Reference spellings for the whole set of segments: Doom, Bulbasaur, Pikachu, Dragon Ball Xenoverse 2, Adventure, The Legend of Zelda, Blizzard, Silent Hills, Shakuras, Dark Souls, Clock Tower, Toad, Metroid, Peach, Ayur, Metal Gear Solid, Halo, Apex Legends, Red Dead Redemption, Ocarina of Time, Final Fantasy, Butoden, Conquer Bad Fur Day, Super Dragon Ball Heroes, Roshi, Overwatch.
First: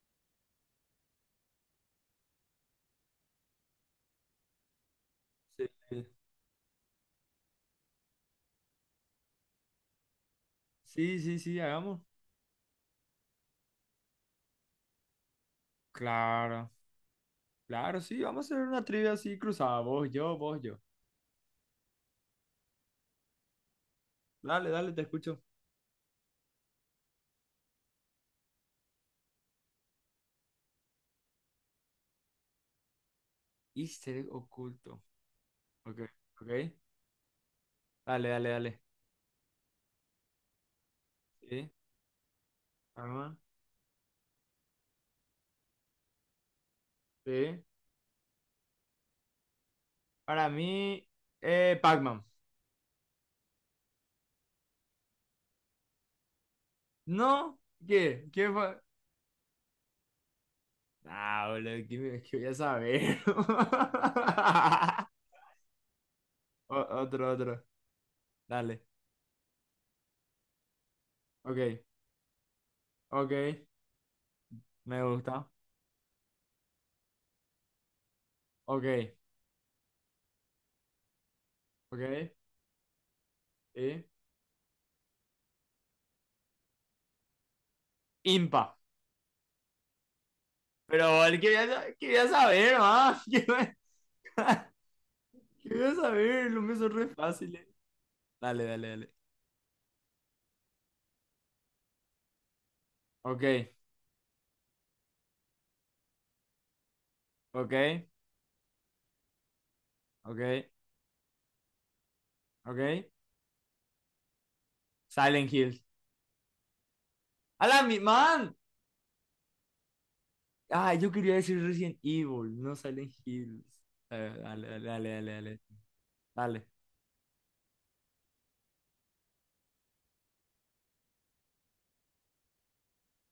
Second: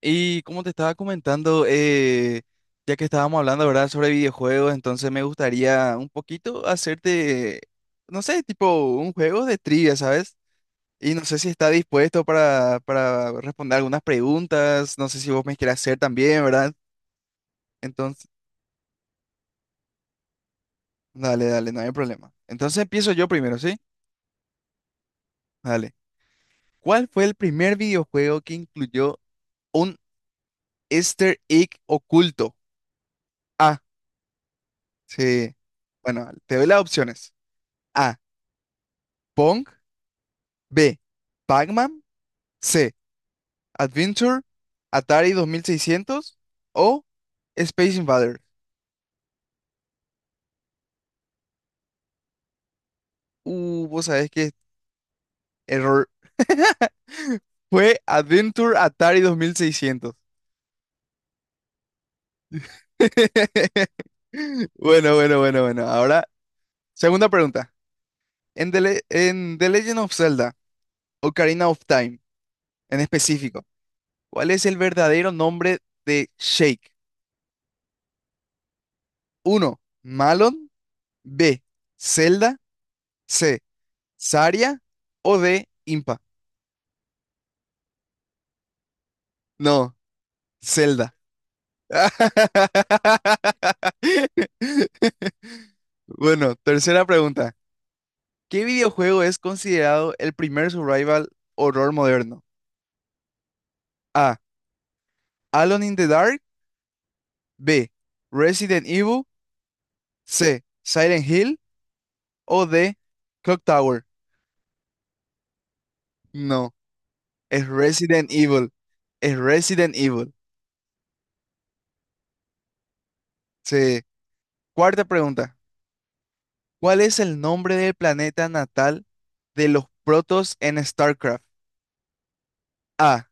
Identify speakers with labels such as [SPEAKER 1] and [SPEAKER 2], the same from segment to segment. [SPEAKER 1] Y como te estaba comentando, ya que estábamos hablando, ¿verdad?, sobre videojuegos, entonces me
[SPEAKER 2] Sí,
[SPEAKER 1] gustaría un poquito hacerte, no sé, tipo un juego de trivia, ¿sabes? Y
[SPEAKER 2] sí,
[SPEAKER 1] no sé
[SPEAKER 2] sí,
[SPEAKER 1] si
[SPEAKER 2] sí,
[SPEAKER 1] está
[SPEAKER 2] hagamos.
[SPEAKER 1] dispuesto para responder algunas preguntas, no sé si vos me quieres hacer también,
[SPEAKER 2] Claro,
[SPEAKER 1] ¿verdad?
[SPEAKER 2] claro, sí,
[SPEAKER 1] Entonces,
[SPEAKER 2] vamos a hacer una trivia así cruzada. Vos, yo, vos, yo.
[SPEAKER 1] dale, dale, no hay problema. Entonces empiezo yo primero, ¿sí?
[SPEAKER 2] Dale, dale, te escucho.
[SPEAKER 1] Dale. ¿Cuál fue el primer videojuego que incluyó un Easter egg oculto? Ah,
[SPEAKER 2] Easter egg oculto.
[SPEAKER 1] sí.
[SPEAKER 2] Ok,
[SPEAKER 1] Bueno,
[SPEAKER 2] ok.
[SPEAKER 1] te doy las opciones. A.
[SPEAKER 2] Dale, dale, dale.
[SPEAKER 1] Pong. B.
[SPEAKER 2] Sí,
[SPEAKER 1] Pac-Man. C.
[SPEAKER 2] arma.
[SPEAKER 1] Adventure. Atari 2600 o
[SPEAKER 2] Sí.
[SPEAKER 1] Space Invaders.
[SPEAKER 2] Para mí, Pac-Man.
[SPEAKER 1] Vos sabés que error.
[SPEAKER 2] ¿No?
[SPEAKER 1] Fue
[SPEAKER 2] ¿Qué? ¿Qué
[SPEAKER 1] Adventure
[SPEAKER 2] fue?
[SPEAKER 1] Atari 2600.
[SPEAKER 2] Ah, boludo, ¿qué, qué voy a saber?
[SPEAKER 1] Bueno, bueno, bueno, bueno. Ahora, segunda
[SPEAKER 2] Otro, otro.
[SPEAKER 1] pregunta. En The,
[SPEAKER 2] Dale.
[SPEAKER 1] Le- en The Legend of Zelda,
[SPEAKER 2] Ok,
[SPEAKER 1] Ocarina of Time, en
[SPEAKER 2] ok.
[SPEAKER 1] específico, ¿cuál es el
[SPEAKER 2] Me
[SPEAKER 1] verdadero
[SPEAKER 2] gusta.
[SPEAKER 1] nombre de Shake?
[SPEAKER 2] Ok,
[SPEAKER 1] Uno. Malon. B.
[SPEAKER 2] ok.
[SPEAKER 1] Zelda. C.
[SPEAKER 2] Sí.
[SPEAKER 1] Saria o de Impa.
[SPEAKER 2] Impa.
[SPEAKER 1] No, Zelda.
[SPEAKER 2] Pero él quería, quería saber, más. Quería saber,
[SPEAKER 1] Bueno,
[SPEAKER 2] lo me hizo
[SPEAKER 1] tercera
[SPEAKER 2] re
[SPEAKER 1] pregunta.
[SPEAKER 2] fácil. Dale,
[SPEAKER 1] ¿Qué
[SPEAKER 2] dale, dale.
[SPEAKER 1] videojuego es considerado el primer survival horror moderno?
[SPEAKER 2] Ok,
[SPEAKER 1] A. Alone in the Dark. B.
[SPEAKER 2] ok,
[SPEAKER 1] Resident Evil.
[SPEAKER 2] ok,
[SPEAKER 1] C. Silent Hill. O D.
[SPEAKER 2] ok.
[SPEAKER 1] Clock Tower.
[SPEAKER 2] Silent Hills.
[SPEAKER 1] No, es
[SPEAKER 2] ¡A la mi
[SPEAKER 1] Resident
[SPEAKER 2] man!
[SPEAKER 1] Evil. Es Resident Evil.
[SPEAKER 2] Ah, yo quería decir Resident Evil, no Silent Hills.
[SPEAKER 1] Sí.
[SPEAKER 2] Dale, dale,
[SPEAKER 1] Cuarta
[SPEAKER 2] dale, dale,
[SPEAKER 1] pregunta.
[SPEAKER 2] dale. Dale,
[SPEAKER 1] ¿Cuál es el nombre del planeta natal de los protos en StarCraft? A.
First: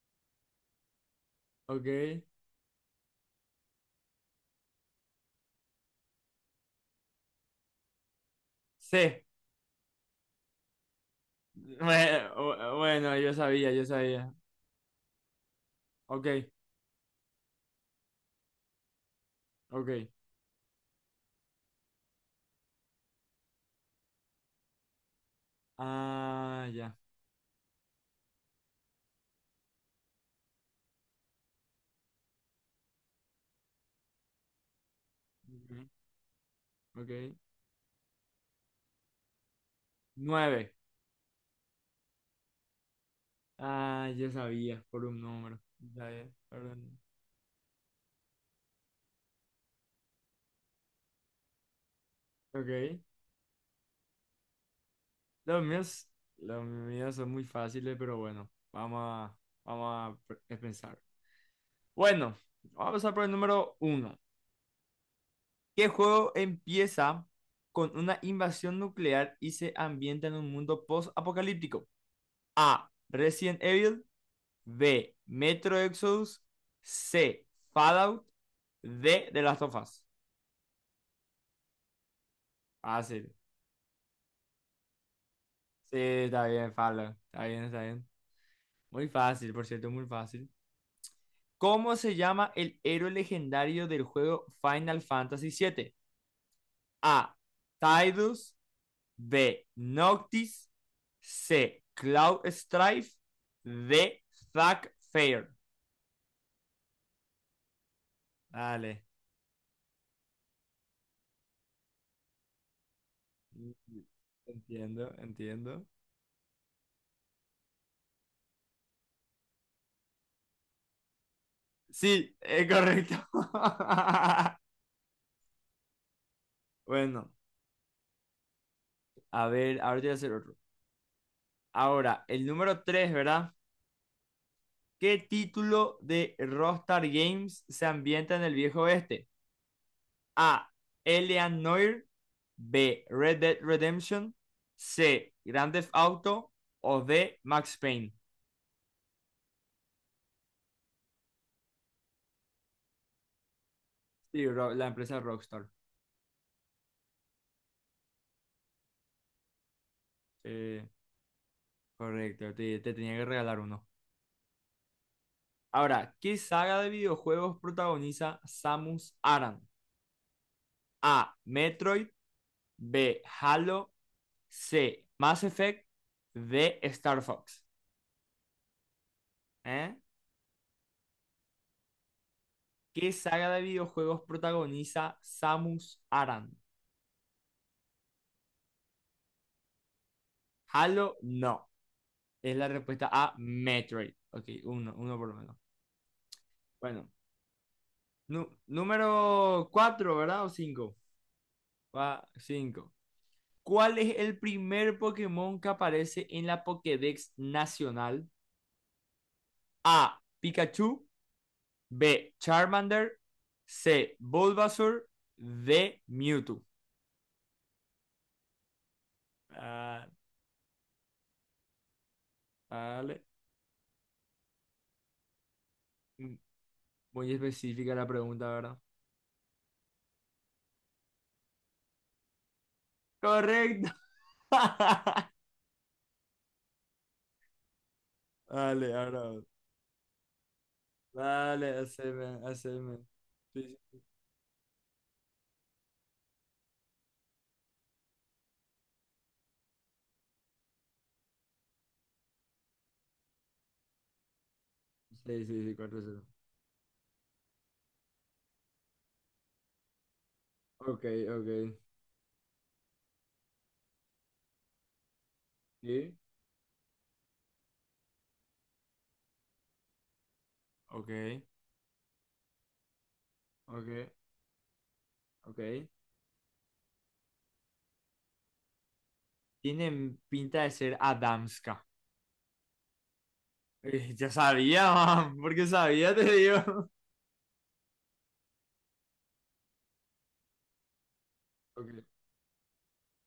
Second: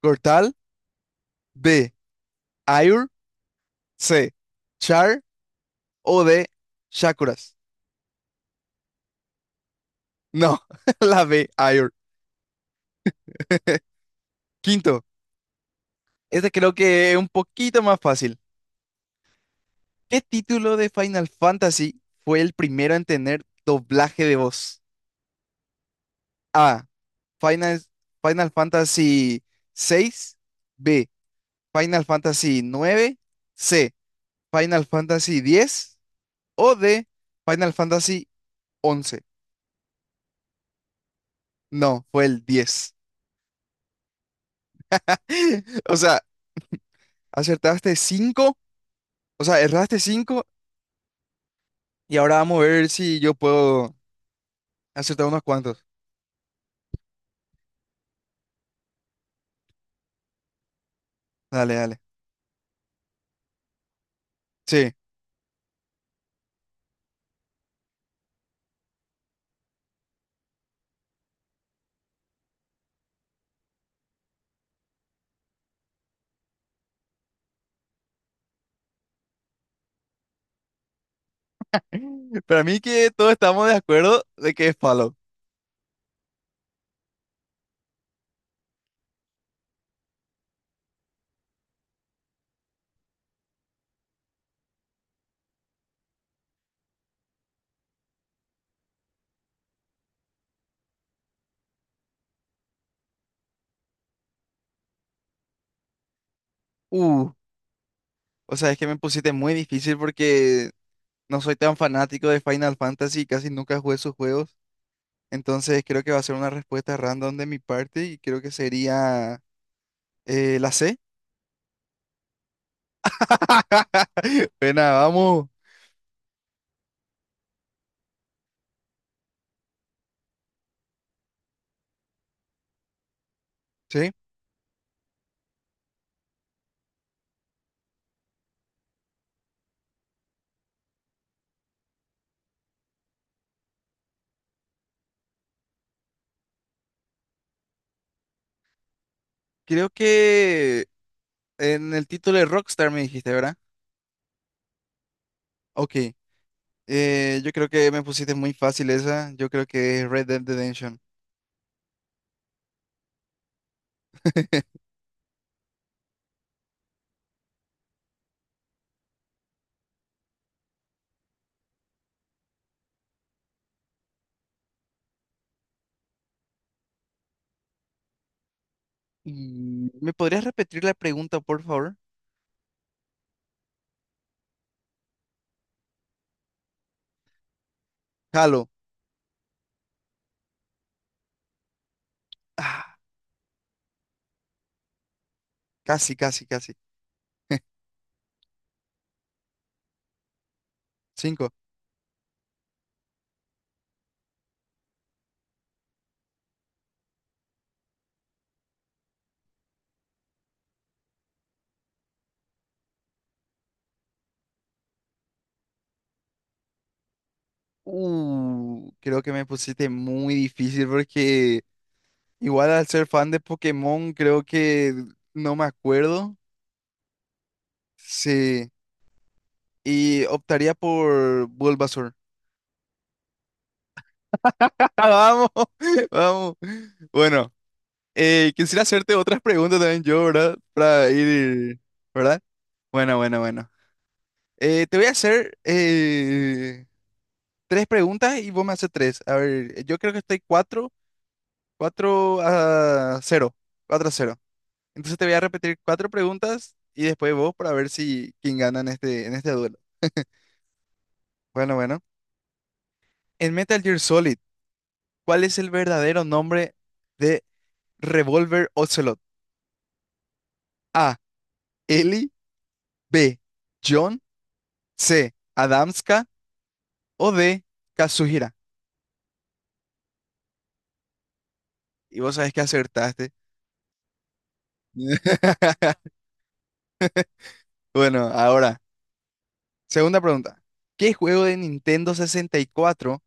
[SPEAKER 1] Cortal. B.
[SPEAKER 2] ok.
[SPEAKER 1] Ayur. C. Char. O D. Shakuras.
[SPEAKER 2] Sí.
[SPEAKER 1] No, la B. Ayur.
[SPEAKER 2] Bueno, bueno, yo sabía, yo sabía.
[SPEAKER 1] Quinto.
[SPEAKER 2] Ok,
[SPEAKER 1] Este creo que es un poquito más fácil.
[SPEAKER 2] ok.
[SPEAKER 1] ¿Qué título de Final Fantasy fue el primero en tener doblaje de voz?
[SPEAKER 2] Ah,
[SPEAKER 1] A.
[SPEAKER 2] ya.
[SPEAKER 1] Final, Final Fantasy 6. B. Final Fantasy 9. C. Final Fantasy
[SPEAKER 2] Ok,
[SPEAKER 1] 10. O D.
[SPEAKER 2] ok.
[SPEAKER 1] Final Fantasy 11.
[SPEAKER 2] Nueve.
[SPEAKER 1] No, fue el 10.
[SPEAKER 2] Ah, yo sabía por un número.
[SPEAKER 1] O
[SPEAKER 2] Ya,
[SPEAKER 1] sea,
[SPEAKER 2] ya, perdón.
[SPEAKER 1] acertaste 5, o sea, erraste 5 y ahora vamos a ver
[SPEAKER 2] Ok.
[SPEAKER 1] si yo puedo acertar unos
[SPEAKER 2] Los
[SPEAKER 1] cuantos.
[SPEAKER 2] míos, los míos son muy fáciles, pero bueno, vamos a pensar.
[SPEAKER 1] Dale, dale.
[SPEAKER 2] Bueno, vamos a pasar por el número uno.
[SPEAKER 1] Sí.
[SPEAKER 2] ¿Qué juego empieza con una invasión nuclear y se ambienta en un mundo post-apocalíptico? A. Resident Evil. B. Metro Exodus. C. Fallout. D. The Last of Us.
[SPEAKER 1] Para mí que todos
[SPEAKER 2] Fácil.
[SPEAKER 1] estamos de acuerdo de que es Fallout.
[SPEAKER 2] Sí, está bien, Fallout. Está bien, está bien. Muy fácil, por cierto, muy fácil. ¿Cómo se llama el héroe legendario del juego Final Fantasy siete? A. Tidus. B. Noctis. C. Cloud Strife. D. Zack Fair.
[SPEAKER 1] Uh, o sea, es que me
[SPEAKER 2] Dale.
[SPEAKER 1] pusiste muy difícil porque no soy tan fanático de Final Fantasy, y casi nunca jugué sus juegos.
[SPEAKER 2] Entiendo,
[SPEAKER 1] Entonces
[SPEAKER 2] entiendo.
[SPEAKER 1] creo que va a ser una respuesta random de mi parte y creo que sería la C.
[SPEAKER 2] Sí, es correcto.
[SPEAKER 1] Pena, vamos.
[SPEAKER 2] Bueno, a ver, ahora te voy a hacer otro. Ahora, el número tres, ¿verdad?
[SPEAKER 1] Sí.
[SPEAKER 2] ¿Qué título de Rockstar Games se ambienta en el viejo oeste? A. Elian Noir. B. Red Dead Redemption. C. Grand Theft Auto. O D. Max Payne.
[SPEAKER 1] Creo que En el título de Rockstar me dijiste, ¿verdad?
[SPEAKER 2] Sí, la empresa Rockstar.
[SPEAKER 1] Ok. Yo creo que me pusiste muy fácil esa. Yo creo que es Red Dead
[SPEAKER 2] Sí,
[SPEAKER 1] Redemption.
[SPEAKER 2] correcto. Te tenía que regalar uno. Ahora, ¿qué saga de videojuegos protagoniza Samus Aran? A. Metroid. B. Halo. C. Mass Effect. D. Star Fox. ¿Eh?
[SPEAKER 1] ¿Me podrías repetir la pregunta, por favor?
[SPEAKER 2] ¿Qué saga de videojuegos protagoniza Samus Aran?
[SPEAKER 1] Halo.
[SPEAKER 2] Halo, no. Es la
[SPEAKER 1] Ah,
[SPEAKER 2] respuesta a Metroid. Ok, uno, uno por lo menos.
[SPEAKER 1] casi, casi, casi.
[SPEAKER 2] Bueno, número 4, ¿verdad? ¿O 5?
[SPEAKER 1] Cinco.
[SPEAKER 2] Cinco. ¿Cuál es el primer Pokémon que aparece en la Pokédex nacional? A. Pikachu. B. Charmander. C. Bulbasaur. D. Mewtwo.
[SPEAKER 1] Creo que me pusiste
[SPEAKER 2] Ah,
[SPEAKER 1] muy difícil porque igual al ser
[SPEAKER 2] vale.
[SPEAKER 1] fan de Pokémon, creo que no me
[SPEAKER 2] Mm,
[SPEAKER 1] acuerdo.
[SPEAKER 2] muy específica la pregunta,
[SPEAKER 1] Sí.
[SPEAKER 2] ¿verdad?
[SPEAKER 1] Y optaría por Bulbasaur.
[SPEAKER 2] Correcto.
[SPEAKER 1] Vamos, vamos. Bueno. Quisiera
[SPEAKER 2] Vale,
[SPEAKER 1] hacerte otras
[SPEAKER 2] ahora.
[SPEAKER 1] preguntas también yo, ¿verdad? Para
[SPEAKER 2] Vale,
[SPEAKER 1] ir, ¿verdad?
[SPEAKER 2] haceme, haceme.
[SPEAKER 1] Bueno, bueno, bueno.
[SPEAKER 2] Sí, sí.
[SPEAKER 1] Te voy a hacer tres preguntas y vos me haces tres. A ver, yo creo que estoy cuatro a cero, 4-0. Entonces te voy a
[SPEAKER 2] Sí, sí, sí,
[SPEAKER 1] repetir
[SPEAKER 2] cuatro
[SPEAKER 1] cuatro
[SPEAKER 2] 0
[SPEAKER 1] preguntas y después vos para ver si quién gana en este duelo.
[SPEAKER 2] Ok, ok.
[SPEAKER 1] Bueno, bueno. En Metal Gear Solid, ¿cuál es el
[SPEAKER 2] Sí,
[SPEAKER 1] verdadero nombre de Revolver Ocelot? A.
[SPEAKER 2] ok,
[SPEAKER 1] Ellie. B.
[SPEAKER 2] ok,
[SPEAKER 1] John. C.
[SPEAKER 2] ok.
[SPEAKER 1] Adamska. O de Kazuhira.
[SPEAKER 2] Tienen pinta de ser Adamska.
[SPEAKER 1] Y vos sabés que acertaste.
[SPEAKER 2] Ya sabía, man, porque sabía, te digo.
[SPEAKER 1] Bueno, ahora, segunda pregunta. ¿Qué juego de
[SPEAKER 2] Ok.
[SPEAKER 1] Nintendo 64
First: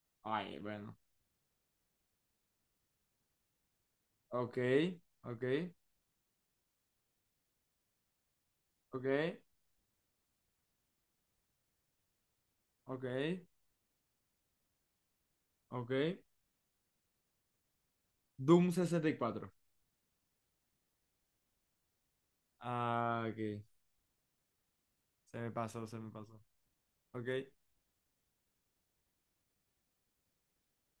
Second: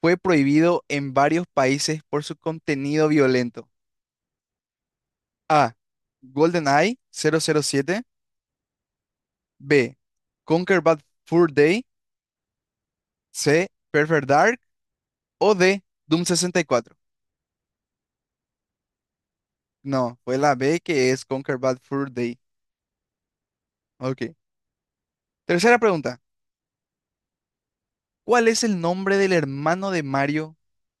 [SPEAKER 1] fue
[SPEAKER 2] Ay,
[SPEAKER 1] prohibido
[SPEAKER 2] bueno.
[SPEAKER 1] en varios países por su contenido violento?
[SPEAKER 2] Ok, ok,
[SPEAKER 1] A. GoldenEye 007.
[SPEAKER 2] ok,
[SPEAKER 1] B. Conquer Bad Fur Day.
[SPEAKER 2] ok,
[SPEAKER 1] C. Perfect Dark. O D.
[SPEAKER 2] ok.
[SPEAKER 1] Doom 64.
[SPEAKER 2] Doom 64.
[SPEAKER 1] No, fue la B que es Conquer Bad Fur Day.
[SPEAKER 2] Ah, ok.
[SPEAKER 1] Ok.
[SPEAKER 2] Se me
[SPEAKER 1] Tercera
[SPEAKER 2] pasó, se me
[SPEAKER 1] pregunta.
[SPEAKER 2] pasó. Ok,
[SPEAKER 1] ¿Cuál es el nombre del hermano de Mario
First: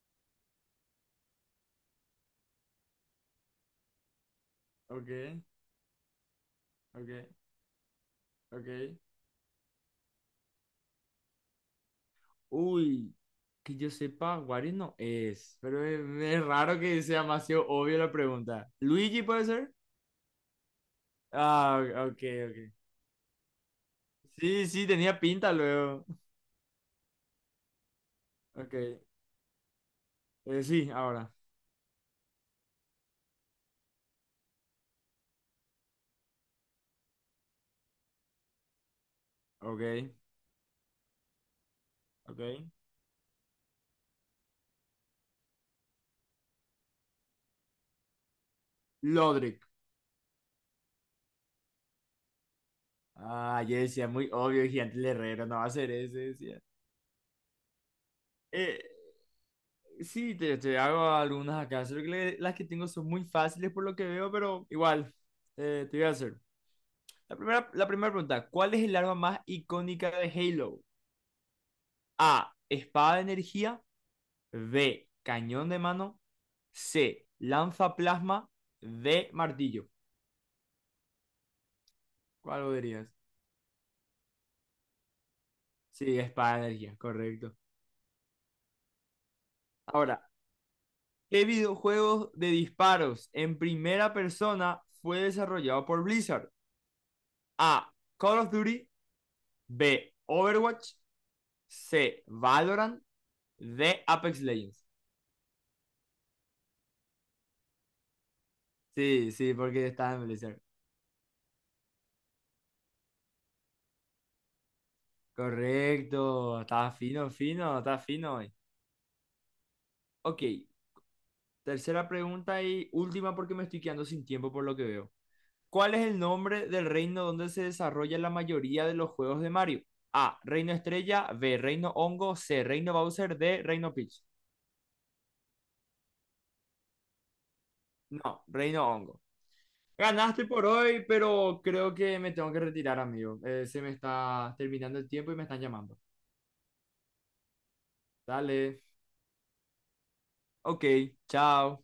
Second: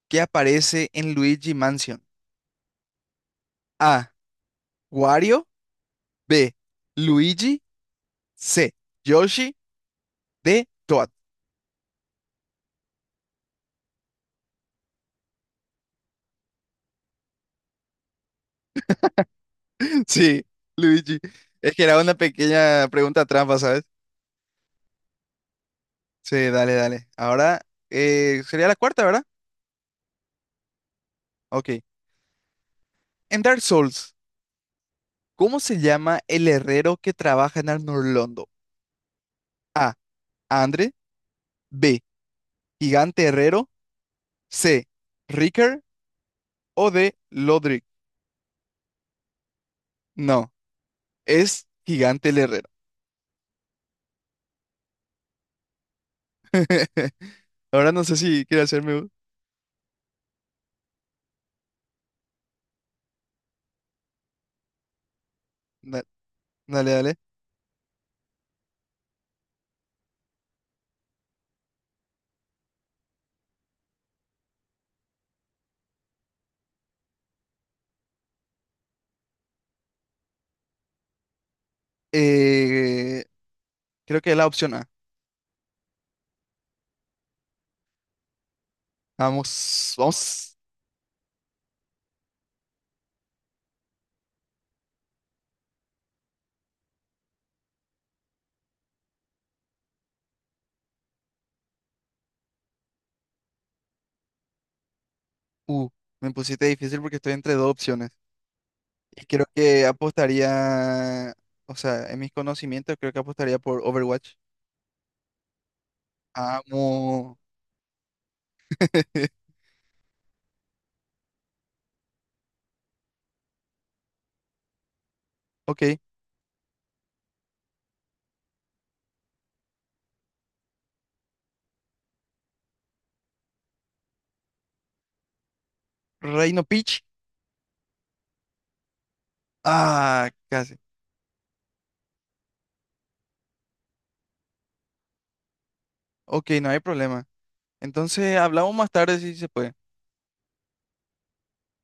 [SPEAKER 1] que aparece en Luigi Mansion? A.
[SPEAKER 2] ok,
[SPEAKER 1] Wario. B.
[SPEAKER 2] ok,
[SPEAKER 1] Luigi. C.
[SPEAKER 2] ok.
[SPEAKER 1] Yoshi. D. Toad.
[SPEAKER 2] Uy, que yo sepa, Wario no es, pero es raro que sea demasiado obvio la pregunta. ¿Luigi puede ser?
[SPEAKER 1] Sí, Luigi. Es
[SPEAKER 2] Ah,
[SPEAKER 1] que era una
[SPEAKER 2] ok, ok.
[SPEAKER 1] pequeña pregunta trampa, ¿sabes?
[SPEAKER 2] Sí, sí, tenía pinta luego.
[SPEAKER 1] Sí, dale, dale. Ahora sería
[SPEAKER 2] Ok,
[SPEAKER 1] la cuarta, ¿verdad?
[SPEAKER 2] sí, ahora.
[SPEAKER 1] Ok. En Dark Souls, ¿cómo se llama el herrero que trabaja en Arnorlondo? A.
[SPEAKER 2] Ok,
[SPEAKER 1] Andre. B.
[SPEAKER 2] ok.
[SPEAKER 1] Gigante Herrero. C. Ricker. O D. Lodric.
[SPEAKER 2] Lodric.
[SPEAKER 1] No, es Gigante el Herrero.
[SPEAKER 2] Ah, yo decía, muy obvio, gigante el herrero, no va a ser ese, decía.
[SPEAKER 1] Ahora no sé si quiere
[SPEAKER 2] Eh,
[SPEAKER 1] hacerme.
[SPEAKER 2] sí, te hago algunas acá, solo que las que tengo son muy fáciles por lo que veo, pero igual, te
[SPEAKER 1] Da-
[SPEAKER 2] voy a hacer.
[SPEAKER 1] Dale, dale.
[SPEAKER 2] La primera pregunta, ¿cuál es el arma más icónica de Halo? A, espada de energía, B, cañón de mano, C, lanza plasma, D, martillo. ¿Cuál vos dirías?
[SPEAKER 1] Eh, Creo que es la opción A.
[SPEAKER 2] Sí, espada de energía, correcto.
[SPEAKER 1] Vamos,
[SPEAKER 2] Ahora,
[SPEAKER 1] vamos.
[SPEAKER 2] ¿qué videojuego de disparos en primera persona fue desarrollado por Blizzard? A, Call of Duty, B, Overwatch, C, Valorant, D, Apex Legends.
[SPEAKER 1] Uh, Me pusiste difícil porque estoy entre dos opciones. Y
[SPEAKER 2] Sí,
[SPEAKER 1] creo
[SPEAKER 2] sí,
[SPEAKER 1] que
[SPEAKER 2] porque está en Blizzard.
[SPEAKER 1] apostaría, o sea, en mis conocimientos, creo que apostaría por Overwatch.
[SPEAKER 2] Correcto, está fino,
[SPEAKER 1] Amo.
[SPEAKER 2] fino, está fino hoy. Ok, tercera pregunta y última porque me estoy quedando sin tiempo por lo que veo. ¿Cuál
[SPEAKER 1] Ok.
[SPEAKER 2] es el nombre del reino donde se desarrolla la mayoría de los juegos de Mario? A, Reino Estrella, B, Reino Hongo, C, Reino Bowser, D, Reino Peach.
[SPEAKER 1] Reino Peach.
[SPEAKER 2] No, Reino Hongo.
[SPEAKER 1] Ah,
[SPEAKER 2] Ganaste por
[SPEAKER 1] casi.
[SPEAKER 2] hoy, pero creo que me tengo que retirar, amigo. Se me está terminando el tiempo y me están llamando.
[SPEAKER 1] Ok, no hay problema. Entonces hablamos
[SPEAKER 2] Dale,
[SPEAKER 1] más tarde si se puede.
[SPEAKER 2] ok, chao.